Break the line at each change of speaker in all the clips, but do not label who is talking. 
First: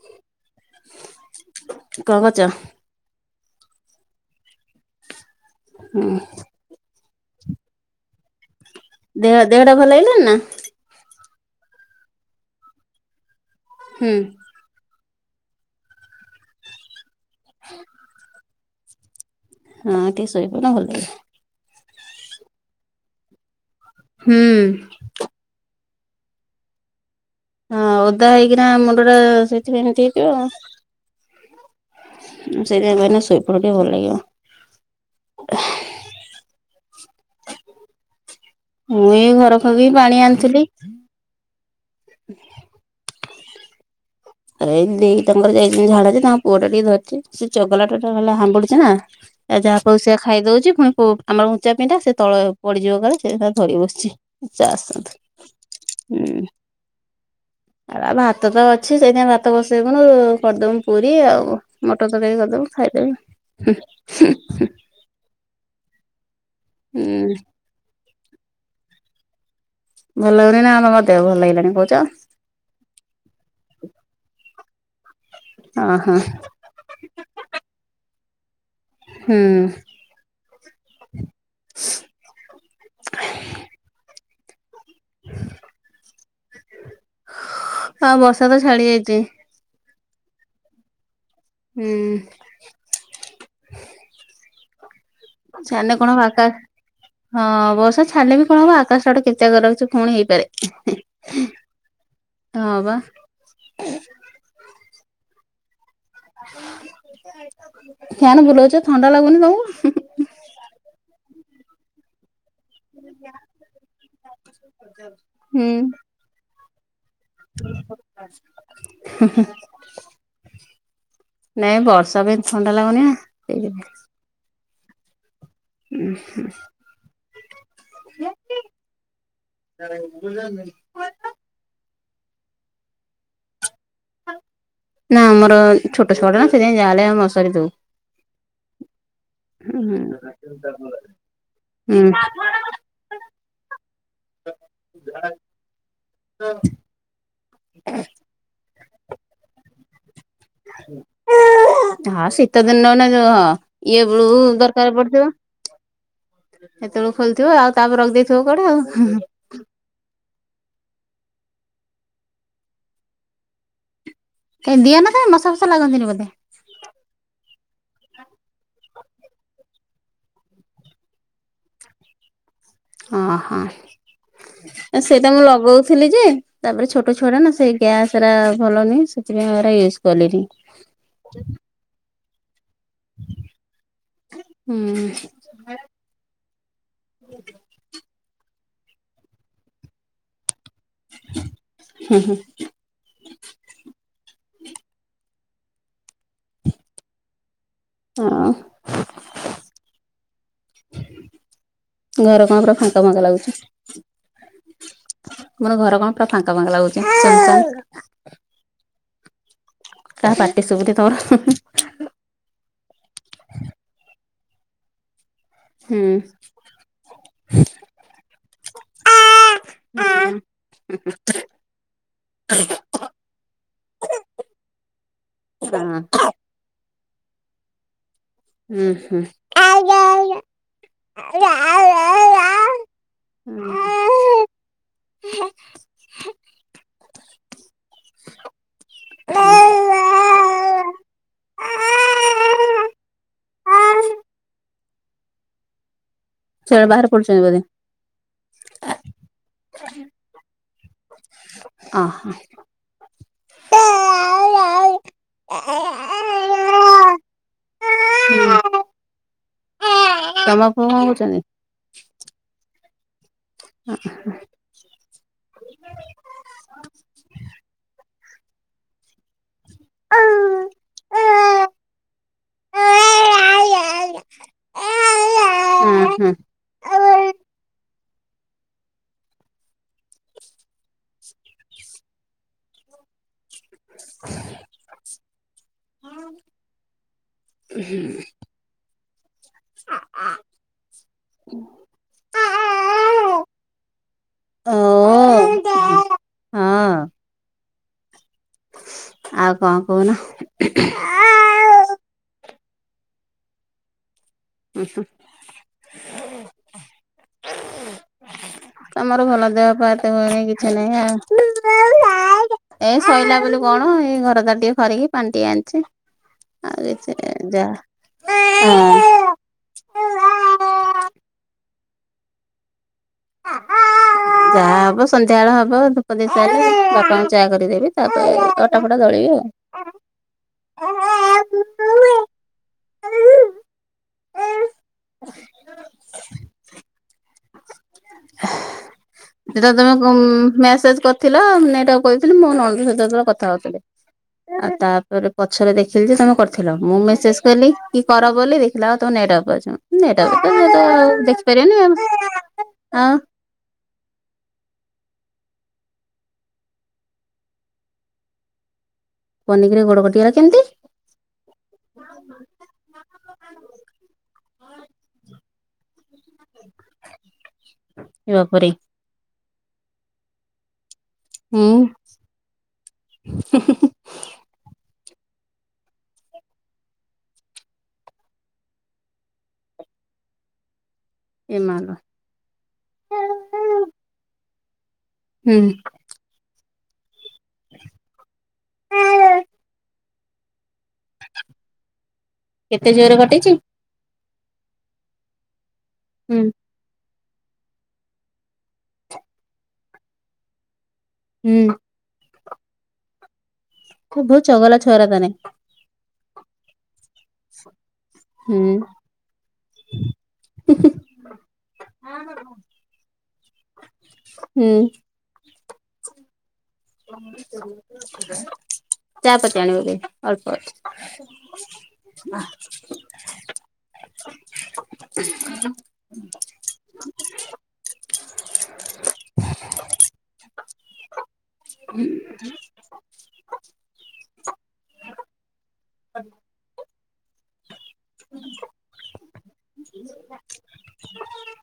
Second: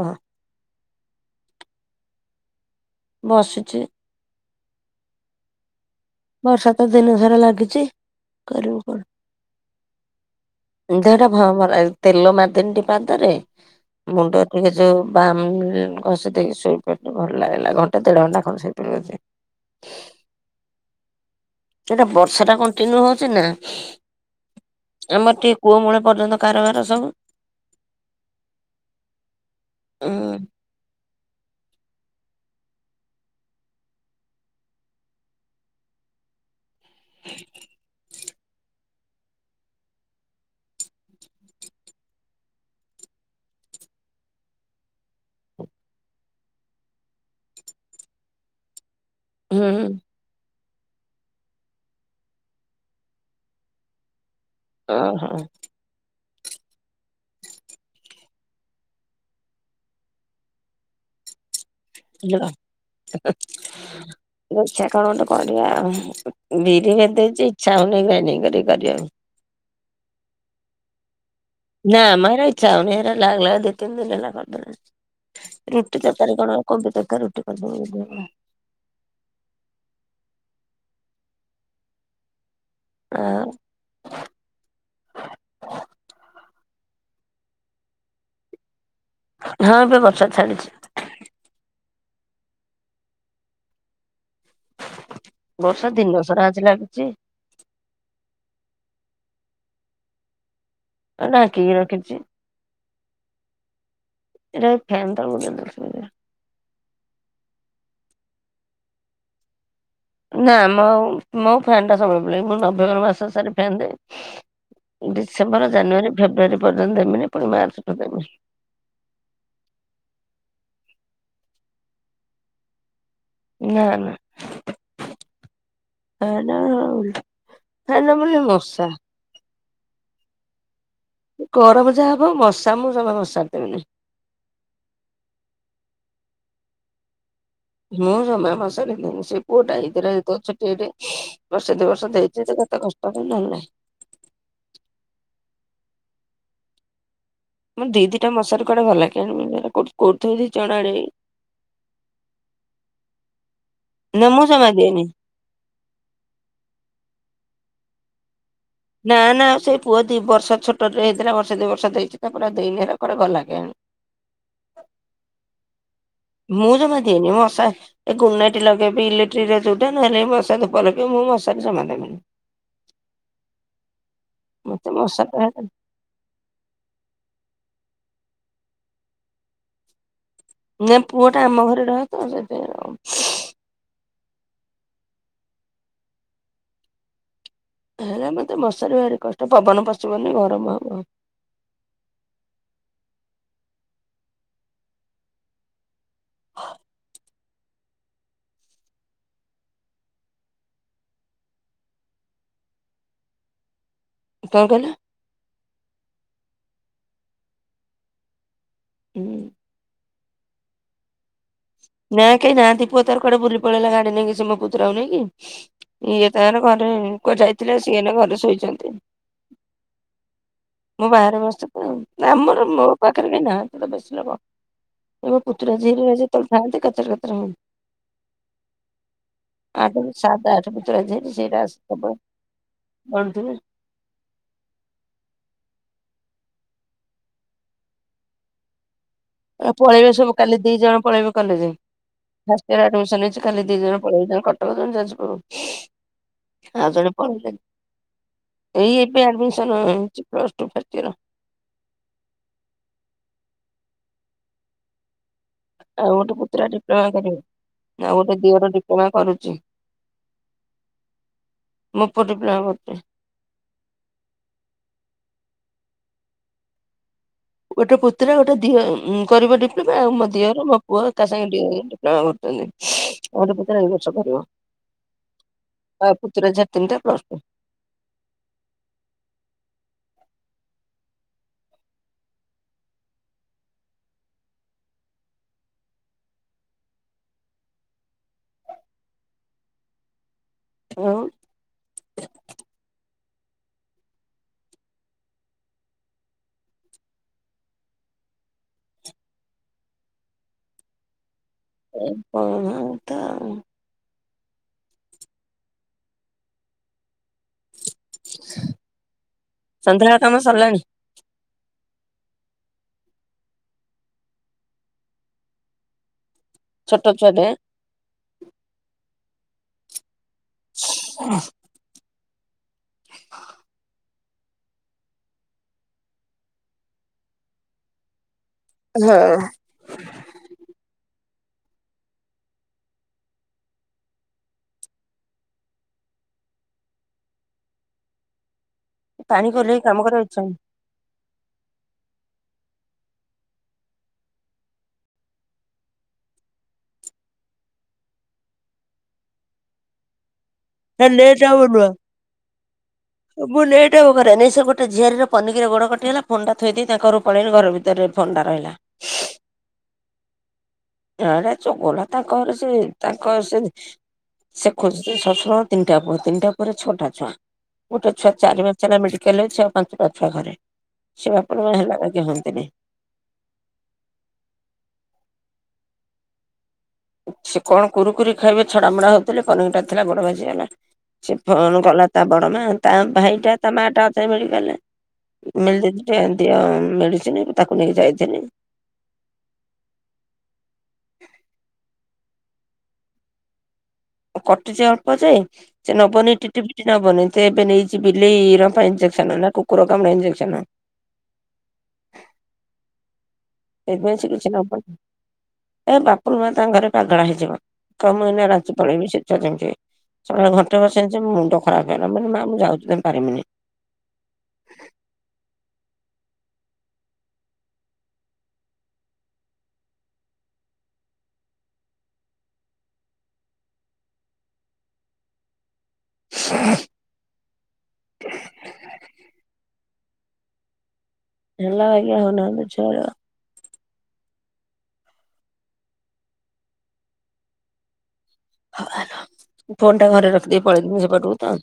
ବା।
କଗଛ
ବସିଚି
ହଁ।
ର ସାତ ଦିନ ଧଥର ଲାଗୁଚି।
ଦେହ ଦେହଟା ଭଲ ହେଇନି ନା।
ଦେହଟା ତେଲ ମାରିଦିନି ପାଦରେ
ହୁଁ
ମୁଣ୍ଡ ଠିକ ଅଛି ଯୋଉ ବାମ [unintelligible] ଭଲ ଲାଗିଲା ଘଣ୍ଟା ଦେଢ ଘଣ୍ଟା [unintelligible]
ହଁ ଟିକେ ଶୋଇ ପଡ।
ସେଇଟା ବର୍ଷା ଟା କଣ୍ଟିନ୍ୟୁ ହୋଉଚି ନା।
ହୁଁ।
ଆମର ଟିକେ କୂଅ ମୂଳ ପର୍ଯ୍ୟନ୍ତ କାରବାର ସବୁ।
ହଁ ଓଦା ହେଇକିନା ମୁଣ୍ଡ ଟା ସେଇଥିପାଇଁ ଏମିତି ହେଇଥିବ
ହୁଁ
ଆଉ। ସେଇଥି ପାଇଁ ଶୋଇପଡ଼ ଟିକେ ଭଲ ଲାଗିବ।
ହ [unintelligible]
ମୁଁ ଏଇ ଘର [unintelligible] ଫବ ପାଣି ଆଣିଥିଲି। ଏଇ ଦେଇ ତାଙ୍କର ଯାଇଛନ୍ତି ଝାଡ଼ା ଯେ ତାଙ୍କ ପୁଅ ଟା ଟିକେ ଧରିଚି ସେ ଚଗଲା ଟା ଟା ହେଲା ହମ୍ବୁଡିୁଚି ନା। ଯାହା
ହୁଁ
ପାଉଚି ସେଇଆ ଖାଇଦୋଉଚି ପୁଣି ଆମର ଉଞ୍ଚା ପିଣ୍ଡା ସେ ତଳେ ପଡ଼ିଯିବ କାଳେ ସେ ଧରି ବସିଚି। ସେ ଆସନ୍ତୁ,
ଓହୋ
ହୁଁ ଆ ଭାତ ତ ଅଛି ସେ ସେଇଥିଁ ପାଇଁ ଭାତ ବସାଇବୁନୁ କରିଦେବୁ ପୁରୀ ଆଉ। ମଟର ତରକାରୀ କରିଦେବୁ ଖାଇଦେବେ।
ଦେଖିଆ କଣ ଗୋଟେ କରିବା ଆଉ ବିରି
ହୁଁ
ଭଦେଇଚି ଇଚ୍ଛା ହୋଉନି ଗ୍ରାଇଣ୍ଡିଙ୍ଗ କରିକି କରିବାକୁ।
[unintelligible] ଦେହ ଭଲ ଲାଗୁନି।
ନା ମ ଏରା ଇଚ୍ଛା ହୋଉନି ଲାଗ ଲାଗ ଦୁଇ ତିନ ଦିନ ହେଲାଣି ରୁଟି
ଓହୋ
ତରକାରୀ କର କୋବି ତରକାରୀ ରୁଟି କରିଦେବୁ ଆଉ।
ହୁଁ।
ହଁ।
ଆ ବର୍ଷା ତ ଛାଡ଼ି ଯାଇଚି।
ହଁ ଏବେ ବର୍ଷା ଛାଡ଼ିଚି।
ହୁଁ।
ବର୍ଷା
ଛାଡିଲେ କଣ
ଦିନ ସାରା
ପାକା
ଆଜି ଲାଗିଛି।
[unintelligible] ହଁ ବର୍ଷା ଛାଡ଼ିଲେ ବି କଣ ହବ ଆକାଶ ଆଡେ କେଚେ କରି ରଖିଚି ପୁଣି ହେଇପାରେ।
ନାଗିକି ରହିଚି।
ହଁ ବା।
ଏଇଟା ଏ ଫ୍ୟାନ୍ ତଳେ [unintelligible]
ଫ୍ୟାନ ବୁଲୋଉଚ ଥଣ୍ଡା ଲାଗୁନି ତମକୁ?
ନା ମ ମୋ ଫ୍ୟାନ ଟା ସବୁବେଳେ ବୁଲାଇ ମୁ ନଭେମ୍ବର ମାସ ସାରୀ ଫ୍ୟାନ ଦିଏ
ହୁଁ
ଡିସେମ୍ବର, ଜାନୁଆରୀ, ଫେବୃୟାରୀ ପର୍ଯ୍ୟନ୍ତ ଏମିତି।
[unintelligible] ନାଇଁ ବର୍ଷା ବି ଥଣ୍ଡା ଲାଗୁନି ନା। ସେଇଥିପାଇଁ
ନା ନା [unintelligible] ଫ୍ୟାନ ନ ବୁଲିଲେ ମଶା।
[inaudible]
ଗରମ ଯାହା ହବ ମଶା ମୁଁ ଜମା ମସାରି ପାରିବିନି।
ନା ଆମର ଛୋଟ ଛୁଆଟେ ନା ସେଥିପାଇଁ ଯାହା ହେଲେ ଆମେ ମଶାରୀ ଦଉ।
ମୁଁ ଜମା ମଶାରୀ ଦିଏନି ସେ ପୁଅ ଡାଳି
ହୁଁ
କରା ହେଇଥିବ ଛୋଟିଆ ଟେ ବର୍ଷେ ଦୁଇ ବର୍ଷ ଦେଇଛି ତ କେତେ କଷ୍ଟ ତ ନହେଲେ ନାହିଁ।
[unintelligible]
ମୋର ଦି ଦିଟା ମଶାରୀ କୁଆଡ଼େ ଗଲା କେଜାଣି କୋଉଠି ଥୋଇ ଦେଇଛି ଚଣା ଆଡେ
ହଁ ଶୀତ ଦିନ ଏଇନା ହଁ ଇଏ
ନା ମୁଁ
ଗୁଳୁଗୁଳି
ଜମା
ଦରକାର
ଦିଏନି।
ପଡିଥିବ। ସେତେବେଳକୁ ଖୋଲିଥିବ ଆଉ ତାପରେ ରଖିଦେଇଥିବ କୁଆଡ଼େ ଆଉ।
ନା ନା ସେଇ ପୁଅ ଦି ବର୍ଷ ଛୋଟରେ ହେଇଥିଲା ବର୍ଷ ଦି ବର୍ଷ ଦେଇଛି ତା ପୁରା ଦେଇନି ହେରା କୁଆଡ଼େ ଗଲା କେଜାଣି।
କାଇଁ ଦିଅନା କାଇଁ ମଶା ଫଶା ଲାଗନ୍ତିନି ବୋଧେ?
ମୁଁ ଜମା ଦିଏନି ମଶା ଏ ଗୁଡନାଇଟ ଲଗେଇବି ଇଲେଟ୍ରିରେ ଯୋଉଟା ନହେଲେ ମଶା ଧୂପ ଲଗେଇବି ମୁଁ ମଶାରୀ ଜମା ଦେବିନି।
ଅହଁ
ମତେ
ଏ ସିଏ
ମଶା
ତାଙ୍କ ଲଗେଇ ଥିଲି ଯେ ତାପରେ ଛୋଟ ଛୁଆଟା ନା ସେଇ ଗ୍ୟାସ ଏରା ଭଲ ନାହିଁ ସେଥିପାଇଁ ଏଗୁରା ୟୁଜ୍‌ ପନିଲି
ନା ପୁଅ ଟା ଆମ ଘରେ ରହେ ତ ସେଥିପାଇଁ ଆଉ।
ହୁଁ। ସେ ଝାଡା
ହେଁ ମତେ ମଶାରୀ ଭାରି କଷ୍ଟ ପବନ ପଶିବନି ଗରମ ହବ।
ହୁଁ ହୁଁ। ଅ ଘର କଣ ପୁରା ଫାଙ୍କା ଫାଙ୍କା ଲାଗୁଚି?
କଣ କହିଲ?
ତମର ଘର କଣ ପୁରା ଫାଙ୍କା ଫାଙ୍କା ଲାଗୁଛି ଫାଙ୍କା।
ହୁଁ।
କାହା ପାଟି ଶୁଭୁଛି ତମର?
ନା କେହି ନାହାନ୍ତି ପୁଅ ତାର କଆଡେ ବୁଲି ପଳେଇଲା ଗାଡି ନେଇକି, ସେ ମୋ ପତୁରାକୁ ନେଇକି।
ହୁଁ।
ଇଏ ତାଙ୍କର ଘରେ କୁଆଡେ ଯାଇଥିଲେ ସିଏ ଏଇନା ଘରେ ଶୋଇଛନ୍ତି।
ହଁ
ମୁଁ ବାହାରେ ବସିଚି। ଆମର ମୋ ପାଖରେ କେହି ନାହାନ୍ତି ତ ବେଶି ଲୋକ। ଏବେ ପୁତୁରା ଝିଆରି ରହୁ ଖାଆନ୍ତି କେର୍ତେ କର୍ତେ ମୁଁ।
[inaudible] ଉଁ ହୁଁ।
ଆଠ ସାତ ଆଠ ପୁତୁରା କଣ ଧୋଇବେ?
[inaudible] [inaudible]
ପଳେଇବେ ସବୁ କାଲି ଦି ଜଣ ପଳେଇବେ କଲେଜ୍‌। ଫାଷ୍ଟ ଇୟର ଆଡମିସନ ହେଇଛି। କାଲି ଦି ଜଣ ପଳେଇବେ ଜଣେ କଟକ ଜଣେ ଯାଜପୁର।
ଛୁଆଗୁରା
ଆଉ
ବାହାରେ
ଜଣେ
ପଡୁଛନ୍ତି
ପଳେଇବେ।
ବୋଧେ
ଏଇ ଏବେ ଆଡମିସନ ହେଇଛି ପ୍ଲସ୍‌ ଟୁ ଫାଷ୍ଟେ ଇୟର।
ଅହ।
ଆଉ ଗୋଟେ ପୁତୁରା ଡିପ୍ଲୋମା କରିବ, ଆଉ ଗୋଟେ ଦିଅର ଡିପ୍ଲୋମା କରୁଛି।
ତମ ପୁଅ କଣ କରୁଚନ୍ତି?
ମୋ ପୁଅ ଡିପ୍ଲୋମା କରୁଚି।
ଆ ହଁ।
ଗୋଟେ ପୁତୁରା ଗୋଟେ ଦିଅ ଙ୍କର ଗୋଟେ ଅବିକା ଆଉ
ହୁଁ
ମୋ ଦିଅର, ମୋ ପୁଅ, ଏକା ସାଙ୍ଗେ
ହୁଁ।
ଦି ଜଣ ଆକ ଡିପ୍ଲୋମା
ଓ ହଁ
କରୁଚନ୍ତି। [unintelligible]
[inaudible]
ଆଉ ପତୁରା ଝିଆରି ତିନିଟା ପ୍ଲସଟୁ।
ହୁଁ [inaudible]
ହଉ
ଆଉ କଣ କହୁନ
ତ
ହୁଁ ହୁଁ ତମର ଭଲ ଦେହ ପାହା
ସନ୍ଧ୍ୟାବେଳ
ତମ
କାମ
ଏଣ କିଛି
ସରିଲାଣି
ନାହିଁ ଆଉ। ଏଇ ଶୋଇଲା ବୋଲ କଣ ଏଇ ଘର ତାର ଟିକେ ଖରିକି ପାଣି ଟିକେ ଆଣିଛି।
ଛୋଟ ଛୁଆଟେ
ଆଗ ଯା ହଁ
[inaudible]
ଯାହା ହବ ସନ୍ଧ୍ୟାବେଳେ ହବ ଆଉ ଧୂପ ଦେଇସାରିଲେ। ବାପାଙ୍କୁ ଚାହା କରିଦେବି ତାପରେ ଅଟା। ଟା ଫଟା
ହଁ
ଦଳିବି ଆଉ। [inaudible]
ପାଣି
ସେଟା
କୋହଲେଇ କାମ
ତମେ
କରିବାକୁ ଇଚ୍ଛା ହଉନି
ମେସେଜ ଥିଲା ନେଟ ଅଫ୍ କରିଥିଲି, ମୋ ନଣନ୍ଦ ସହିତ ସେତେବେଳେ କଥା ହଉଥିଲି। ଆଉ ତାପରେ ପଛରେ ଦେଖିଲି ଯେ ତମେ କରିଥିଲ ମୁଁ ମେସେଜ କଲିି କି କର ବୋଲି। ଥିଲା ଆଉ ତ ନେଟ ଅଫ୍ ଅଛି।
ହେ
[unintelligible] ଦେଖିପାରିବନି ଆଉ
ମୁଁ ନେଟ ଅନ କରେ ନାଇ ସେ ଗୋଟେ ଝିଆରୀର ପନିକିରେ ଗୋଡ କଟିଗଲା। ଫୁନଟା ଥୋଇ ଦେଇ ତାଙ୍କ ଘରକୁ ପଳେଇଲି ଘର ଭିତ। ଭତରେ ଫୋନଟା ରହିଲା।
ପନିକିରେ ଗୋଡ଼ କଟିକଲା କେମିତି।
ଝିଅଟା ଚଗୋଲା ତାଙ୍କରେ ସେ ତାଙ୍କ ସେ ସେ ଖୋଯୁଛି ଶଶୁରଳ ତିନିଟା ପରେ ତିନିଟା ପରେ ଛଅଟା ଛୁଆ। ଗୋଟେ ଛୁଆ
ଏ
ଚାରି
ବାପରେ
ମାସ ହେଲା ମେଡିକାଲରେ ଅଛି ଆଉ ପାଞ୍ଚଟା ଛୁଆ ଘରେ ସେଏ
ହୁଁ
ବାପର ହେଲା ବାଗି ହଅନ୍ତିନି। ସେ କଣ କୁରୁକୁୁରି ଖାଇବେ ଛଡ଼ାମଡ଼ା ହଉଥିଲେ ପନିକିଟା ଥିଲା ଗୋଡ଼ ବାଜିଗଲା। ସେ ଫୋନ
ଏମାଲୋ
କଲା ତା ବଡ ମା ତା ଭାଇଟା ତା ମା ଟା ଥିଲେ ବୋଲି ଗଲେ।
ହୁଁ
ମିଲିଦିଦିଟେ ଦିଅ ମେଡିସିନି ତାକୁ ନେଇକି ଯାଇଥିନି।
କେତେ ଜୋରେ କଟିଛି?
କଟିଛି ଅଳ୍ପ ଯେ ସେ ନବନି
ହୁଁ
ଟିଟି ଟିଟି ନବନୀ ତଏବେ ନେଇଛିି ବିଲେଇ ର ପାଇଁ ଇଞ୍ଜେକ୍ସନ ନା କୁକୁର କାମୁଡ଼ା ଇଞ୍ଜେକ୍ସନ।
ହୁଁ।
ସେଇଥିପାଇଁ
ଖୁବ
ସେ
ବହୁତ
କିଛି
ଚଗଲା
ନବନି।
ଛୁଆରା ତାନେ।
ଏ ବାପୁରୁ ମା ତାଙ୍କ ଘରେ ପାଗଳ ହେଇଯିବ କହିବ ମୁଁ ଏଇନା
ହୁଁ
ରାଞ୍ଚି ପଳେଇବି ସେ ଛୁଆରା ଯେମିତି। [unintelligible] ଘଣ୍ଟେ ବସିଲିଯେ ମୋ ମୁଣ୍ଡ ଖରାପ ହେଇଗଲା। ମାନେ ମାଆ ମୁଁ ଯାଉଛି ତ ପାରିବିନି।
ହୁଁ। ଚା ପତୀ ଆଣିବ ବି ଅଳ୍ପ। [unintelligible]
ହେଲା ବାଗେ ହଉନାହାନ୍ତି ଛୁଆ ଗୁଡ଼ାକ।
[inaudible]
ହଁ ଫୋନ ଟା ଘରେ ରଖିଦେଇ ପଳେଇଥିନି ମୁଁ ସେ ପଟକୁ ତ।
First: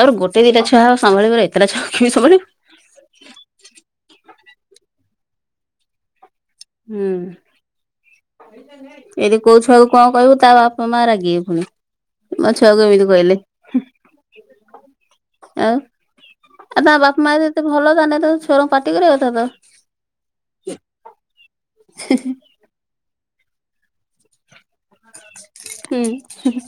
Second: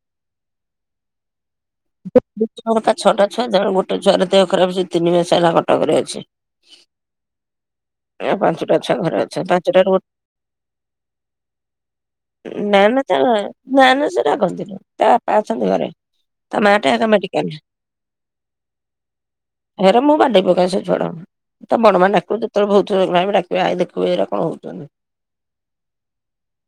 ତାପର ଗୋଟେ ଦିଟା ଛୁଆ ହଁ ସମ୍ଭଳିିବ ପରେ ଏତଟା ଛଆ କିିଏ ଆମ୍ଭାଳିବ।
ତାର ପା ଛଅଟାଛୁଆ ଜଣ ଗୋଟେ ଛଆ ଦେ ଖପ ଅଛି ତିନି ମାସ ହେଲା କଟକରେ ଅଛି।
ହୁଁ।
ଆଉ ପାଞ୍ଚଟା ଛୁଆ ଘରେ
ଯଦି
ଅଛନ୍ତି
କୋଉ ଛୁଆକୁ
ପାଞ୍ଚଟାରୁ ଗୋ
କଣ କହିବୁ ତା ବାପା ମା ରାଗିବେ ପୁଣି। ମୋ ଛୁଆକୁ
ନା, ନା,
ଏମିତି
ତା
କହିଲେ
ନା, ନା ସେ ରାଗନ୍ତିନି ତା ବାପା ଅଛନ୍ତି
ଆଉ
ଘରେ। ମା
ଆଉ
ଟା
ତା
ଏକା
ବାପା ମାଆ
ମେଡିକାଲରେ
ଯଦି ଭଲ ତାନେ ଛଆରାଙ୍କୁ ପାଟି କରିବା କଥା ତ?
ହେରେ ମୁଁ ବାଡେଇ ପକାଏ ସେ ଛୁଆଗୁଡାଙ୍କୁ ତା ବଡମାଆ ଡାକିବ ଯେ ସେତେବେଳେ ବହୁତ ଥର [unintelligible] ଡାକିବେ ଆଇଲ୍ ଦେଖିବୁ ଏଇରା କଣ ହଉଚନ୍ତି।
ହୁଁ ହୁଁ ହୁଁ।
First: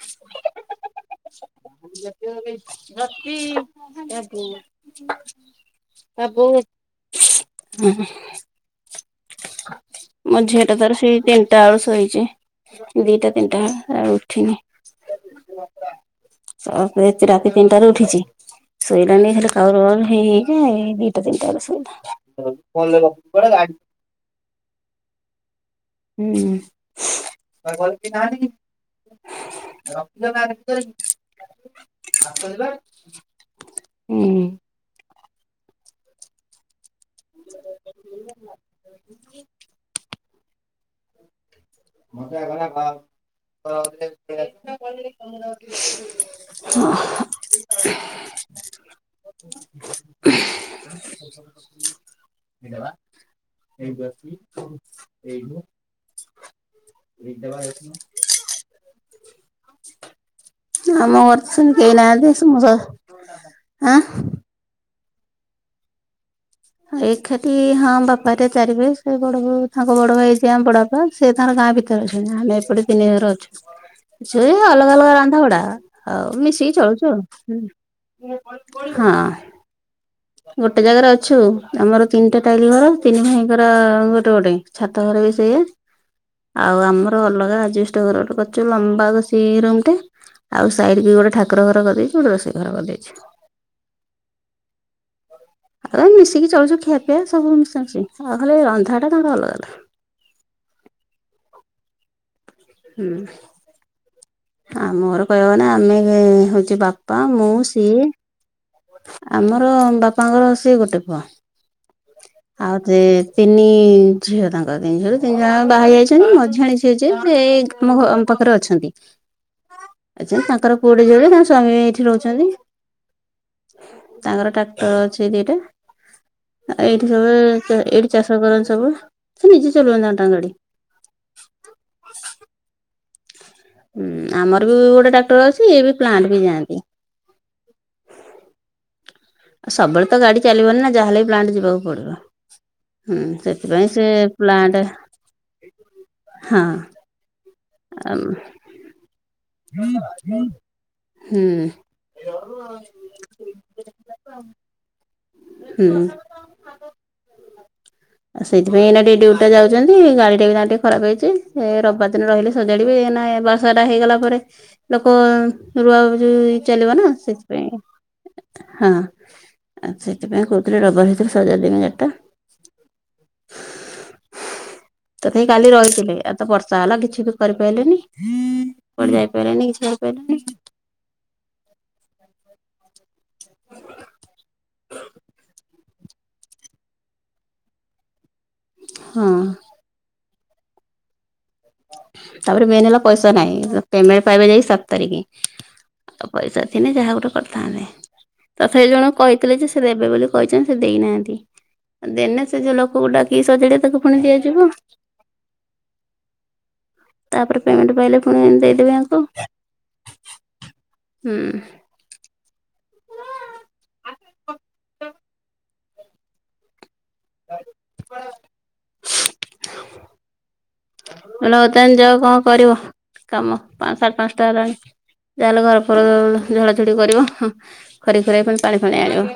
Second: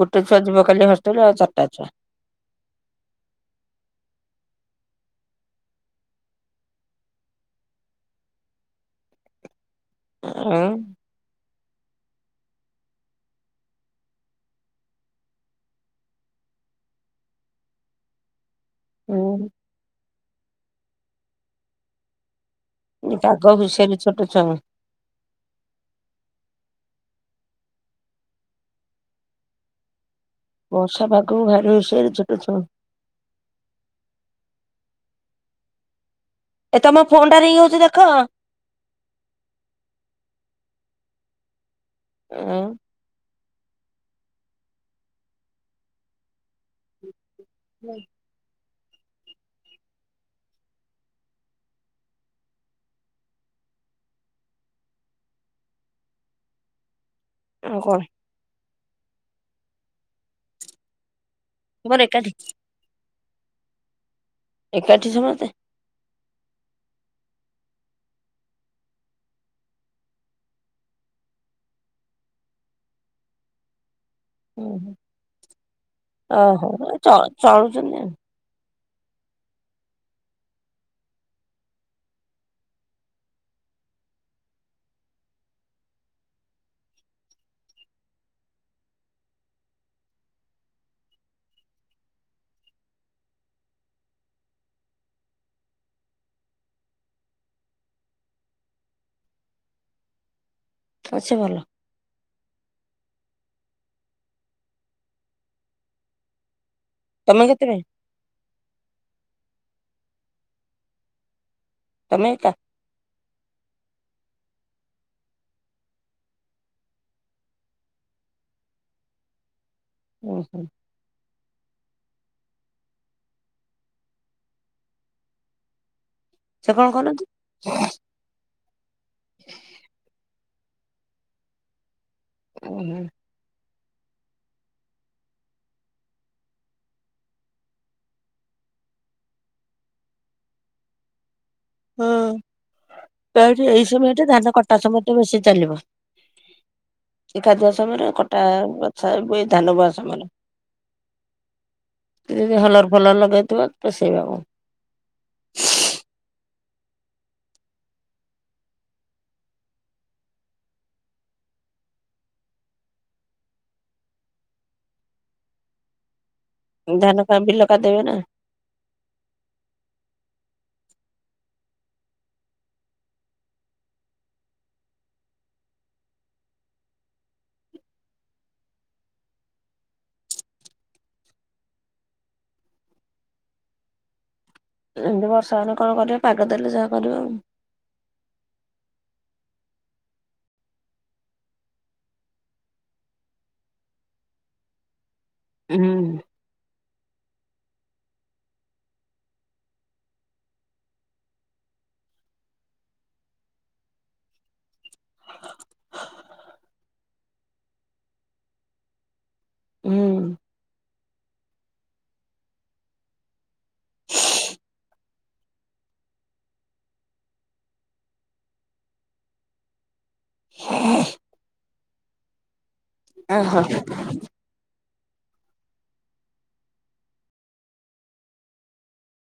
ଗୋଟେ ଛୁଆ ଯିବ ଖାଲି ହଷ୍ଟେଲ ଆଉ ଚାରଟା ଛୁଆ।
ଯଦିଓ ଆମେ ଯଦି [unintelligible] ତା ବୋଉ ହୁଁ ହୁଁ। ମୋ
ଛୁଆ
ଝିଅଟା ତାର ସେଇ ତିନ୍ ଟା ବେଳୁ ଶୋଇଛି ଦିଟା ତିନିଟା ଆଉ ଉଠିନି। ତ ପେ ସେ ରାତି ତିନିଟାରୁ ଉଠିଛି। ଶୋଇଲାଣିି ଖାଲି
ଉଁ
କାଉରୁ କାଉରୁ ହେଇ ହେଇକି ଏଇ ଦିଟା ତିନିଟା ବେଳେ ଶୋଇଲା।
ତାଙ୍କ ବିଷୟରେ ଛୋଟ ଛୁଆ।
ହୁଁ।
ବର୍ଷା ପାଗକୁ ଭାରି ହୁସିଆରି ଛୋଟ ଛୁଆ।
ହୁଁ ହୁଁ।
ଏ ତମ ଫୋନଟା ରିଙ୍ଗ୍ ହଉଚି ଦେଖ।
ମତେ ବା
ଆଉ
କହିଲା ଘ ହଁ।
ହୁଁ।
ଏଇଟା ବା ଏଇଠୁ ଆସଚି [unintelligible] ଏଇଠୁ। ଏଇଟା ବା
ଆଉ କଣ
ଏଇଠୁ। ଆମ ଘରେ ତ କେହି
ମୋର ଏକାଠି
ନାହାନ୍ତି ସମସ୍ତେ ଆଁ?
ଏକାଠି ସମସ୍ତେ?
ଏଖାଠି ହଁ ବାପା ହରିକା ଚାରି ଭାଇ ସେ ବଡବୋଉ ତାଙ୍କ ବଡ ଭାଇ ଯିଏ ଆମ ବଡବାପା। ସେ ତାଙ୍କର ଗାଁ ଭିତରେ ଅଛନ୍ତି ଆମେ ଏପଟେ ତିନି ଘର ଅଛୁ। ସେ ଅଲଗା ଅଲଗା ରାନ୍ଧା ଗୁଡା ଆଉ
ଓହୋ
ମିଶିକି ଚଳୁଚୁ ଆଉ
ଚଳୁଛନ୍ତି ଆଉ
ହୁଁ। ହଁ। ଗୋଟେ ଜାଗାରେ ଅଛୁ ଆମର ତିନିଟା ଟାଇଲି ଘର ତିନି ଭାଇଙ୍କର ଗୋଟେ ଗୋଟେ। ଛାତ ଘର ବି ସେଇଆ। ଆଉ ଆମର ଅଲଗା ଆଜବେଷ୍ଟେ ଘର ଗୋଟେ କରଚୁ ଲମ୍ବା ରୋଷେଇ ରୁମ ଟେ। ଆଉ ସାଇଡି କି ଗୋଟେ ଠାକୁର ଘର କରିଦେଇଚୁ ଗୋଟେ ରୋଷେଇ ଘର କରିଦେଇଛି। ଆଉ ଆମେ ମିଶିକି ଚଳୁଛୁ ଖିଆପିଆ ସବୁ ମିଶା ମିଶି ଆଉ ଖାଲି ରନ୍ଧାଟା ତାଙ୍କ ଅଲଗା ଅଲଗା।
ଆଉ ସିଏ ଭଲ।
ହୁଁ ଆମ ଘର କହିଆକୁ ଗନେ ଆମେ ହଉଛୁ ବା ପା
ତମେ
ମୁଁ
କେତେ ଭାଇ
ସିଏ ଆମର ବାପାଙ୍କର ସିଏ ଗୋଟେ ପୁଅ।
ତମେ ଏକା?
ଯେ ତିନି ଝିଅ ତାଙ୍କର ତିନି ଝିଅ ରୁ ତିନି ଜଣ ବାହା ହେଇ ଯାଇଛନ୍ତି ମଝିଆଣି ଝିଅ ଯିଏ ସିଏ ଏଇ ଆମ ଘ ଆମ ପାଖରେ ଅଛନ୍ତି ଅଛନ୍ତି
ଓହୋ
ତାଙ୍କର ପୁଅଟେ ଝିଅଟେ ତାଙ୍କ ସ୍ୱାମୀ ଏଇଠି ରହୁଛନ୍ତି। ତାଙ୍କର ଟ୍ରାକ୍ଟର ଅଛି ଦିଟା
ସେ
ଆଉ
କଣ
ଏଇଠି
କରନ୍ତି
ସବୁ ଚ ଏଇଠି ଚାଷ କରନ୍ତି ସବୁ ସେ ନିଜେ ଚଲଉ ନାହାନ୍ତି ତାଙ୍କ ଗାଡି।
ଓହୋ।
ହୁଁ ଆମର ବି ଗୋଟେ ଟାକ୍ଟର ଅଛି ଇଏ ବି ପ୍ଲାଣ୍ଟ ବି ଯାଆନ୍ତି। ଆଉ ସବୁବେଳେ ତ ଗାଡି ଚାଲିବନି ନା ଯାହା ହେଲେ ବି ପ୍ଲାଣ୍ଟ ଯିବାକୁ ପଡିବ
ହଁ
ହୁଁ
ଏଇ
ସେଥିପାଇଁ
ସମୟରେ
ସିଏ
ଧାନ କଟା
ପ୍ଲାଣ୍ଟ
ସମୟ ଟା ବେଶୀ ଚାଲିବ
ହଁ।
ଏ କାଦୁଆ ସମୟରେ କଟା ବଛା ବ ଏ
ହୁଁ ହୁଁ ହୁଁ।
ସେ ଯଦି ହଲର୍ ଫଲର୍ ଲଗାଇଥିବ ପଷେଇବାକୁ।
ହୁଁ। ଆଉ ସେଥିାଇଁ ଟିକେ ଡିଉଟି ଟା ଯାଉଛନ୍ତି ଗାଡି ଟା ବି ତାଙ୍କର ଟିକେ ଖରାପ ହେଇଛି ରବିବାର। ଦିନ ରହିଲେ ସଜାଡ଼ିବେ ଏନା ବର୍ଷାଟା ହେଇଗଲା ପରେ ଲୋକ ରୁଆ ଚାଲିବ ନା
ଧାନ କା ବିଲ
ସେଥିପାଇଁ
କାଦେଇବେ ନା
ହଁ। ଆଉ ସେଥିପାଇଁ କହୁଥିଲେ ରବିବାର ଦିନ ସଜାଡି ଦେମି ଗାଡିଟା। ତଥାପି କାଲି ରହିଥିଲେ ଆଉ ତ ବର୍ଷା ହେଲା କିଛି ବି କରି ପାଇଲେନି। କୁଆଡେ ଯାଇ ପାଇଲେନି କି କରି ପାରିଲେନି। ହ ହ
ଏମିତି ବର୍ଷା ହେଲେ କଣ କରିବେ ପାଗ ଦେଲେ ଯାହା କରିବେ ଆଉ।
ହଁ। ତାପରେ ମେନ୍ ହେଲା ପଇସା ନାହିଁ ପେମେଣ୍ଟ ପାଇବେ ଯାଇକି ସାତ ତାରିଖ।
ହୁଁ।
ଆଉ ପଇସା ଥିନେ ଯାହା ଗୋଟେ କରିଥାନ୍ତେ। ତଥାପି ଜଣକୁ କହିଥିଲେ ଯେ ସେ ଦେବେ ବୋଲି କହିଛନ୍ତି ସେ ଦେଇନାହାନ୍ତି। ଆଉ ଦେନେ ସେ ଯୋଉ ଲୋକ କୁ ଡାକିଲି ସଜାଡାବେ ତାକୁ ପୁଣି ଦିଆଯିବ। ତାପରେ ପେମେଣ୍ଟ ପାଇଲେ ପୁଣି ଦେଇଦବି ଆକୁ
ହୁଁ
ହୁଁ ‌। ଆଉ। କେମିତି ଆଉ କଣ କରିବ କାମ
ଓହୋ।
ପାଂଶ ସାଡେ ପାଂଶଟା ହେଲାଣୀ ଯା ହେଲେ ଘର ଫର ଝଡା ଝଡି କରିବ ହୁଁ। ଖରି ଖୁରା କରି ପାଣି ଫାଣି ଆଣିବ।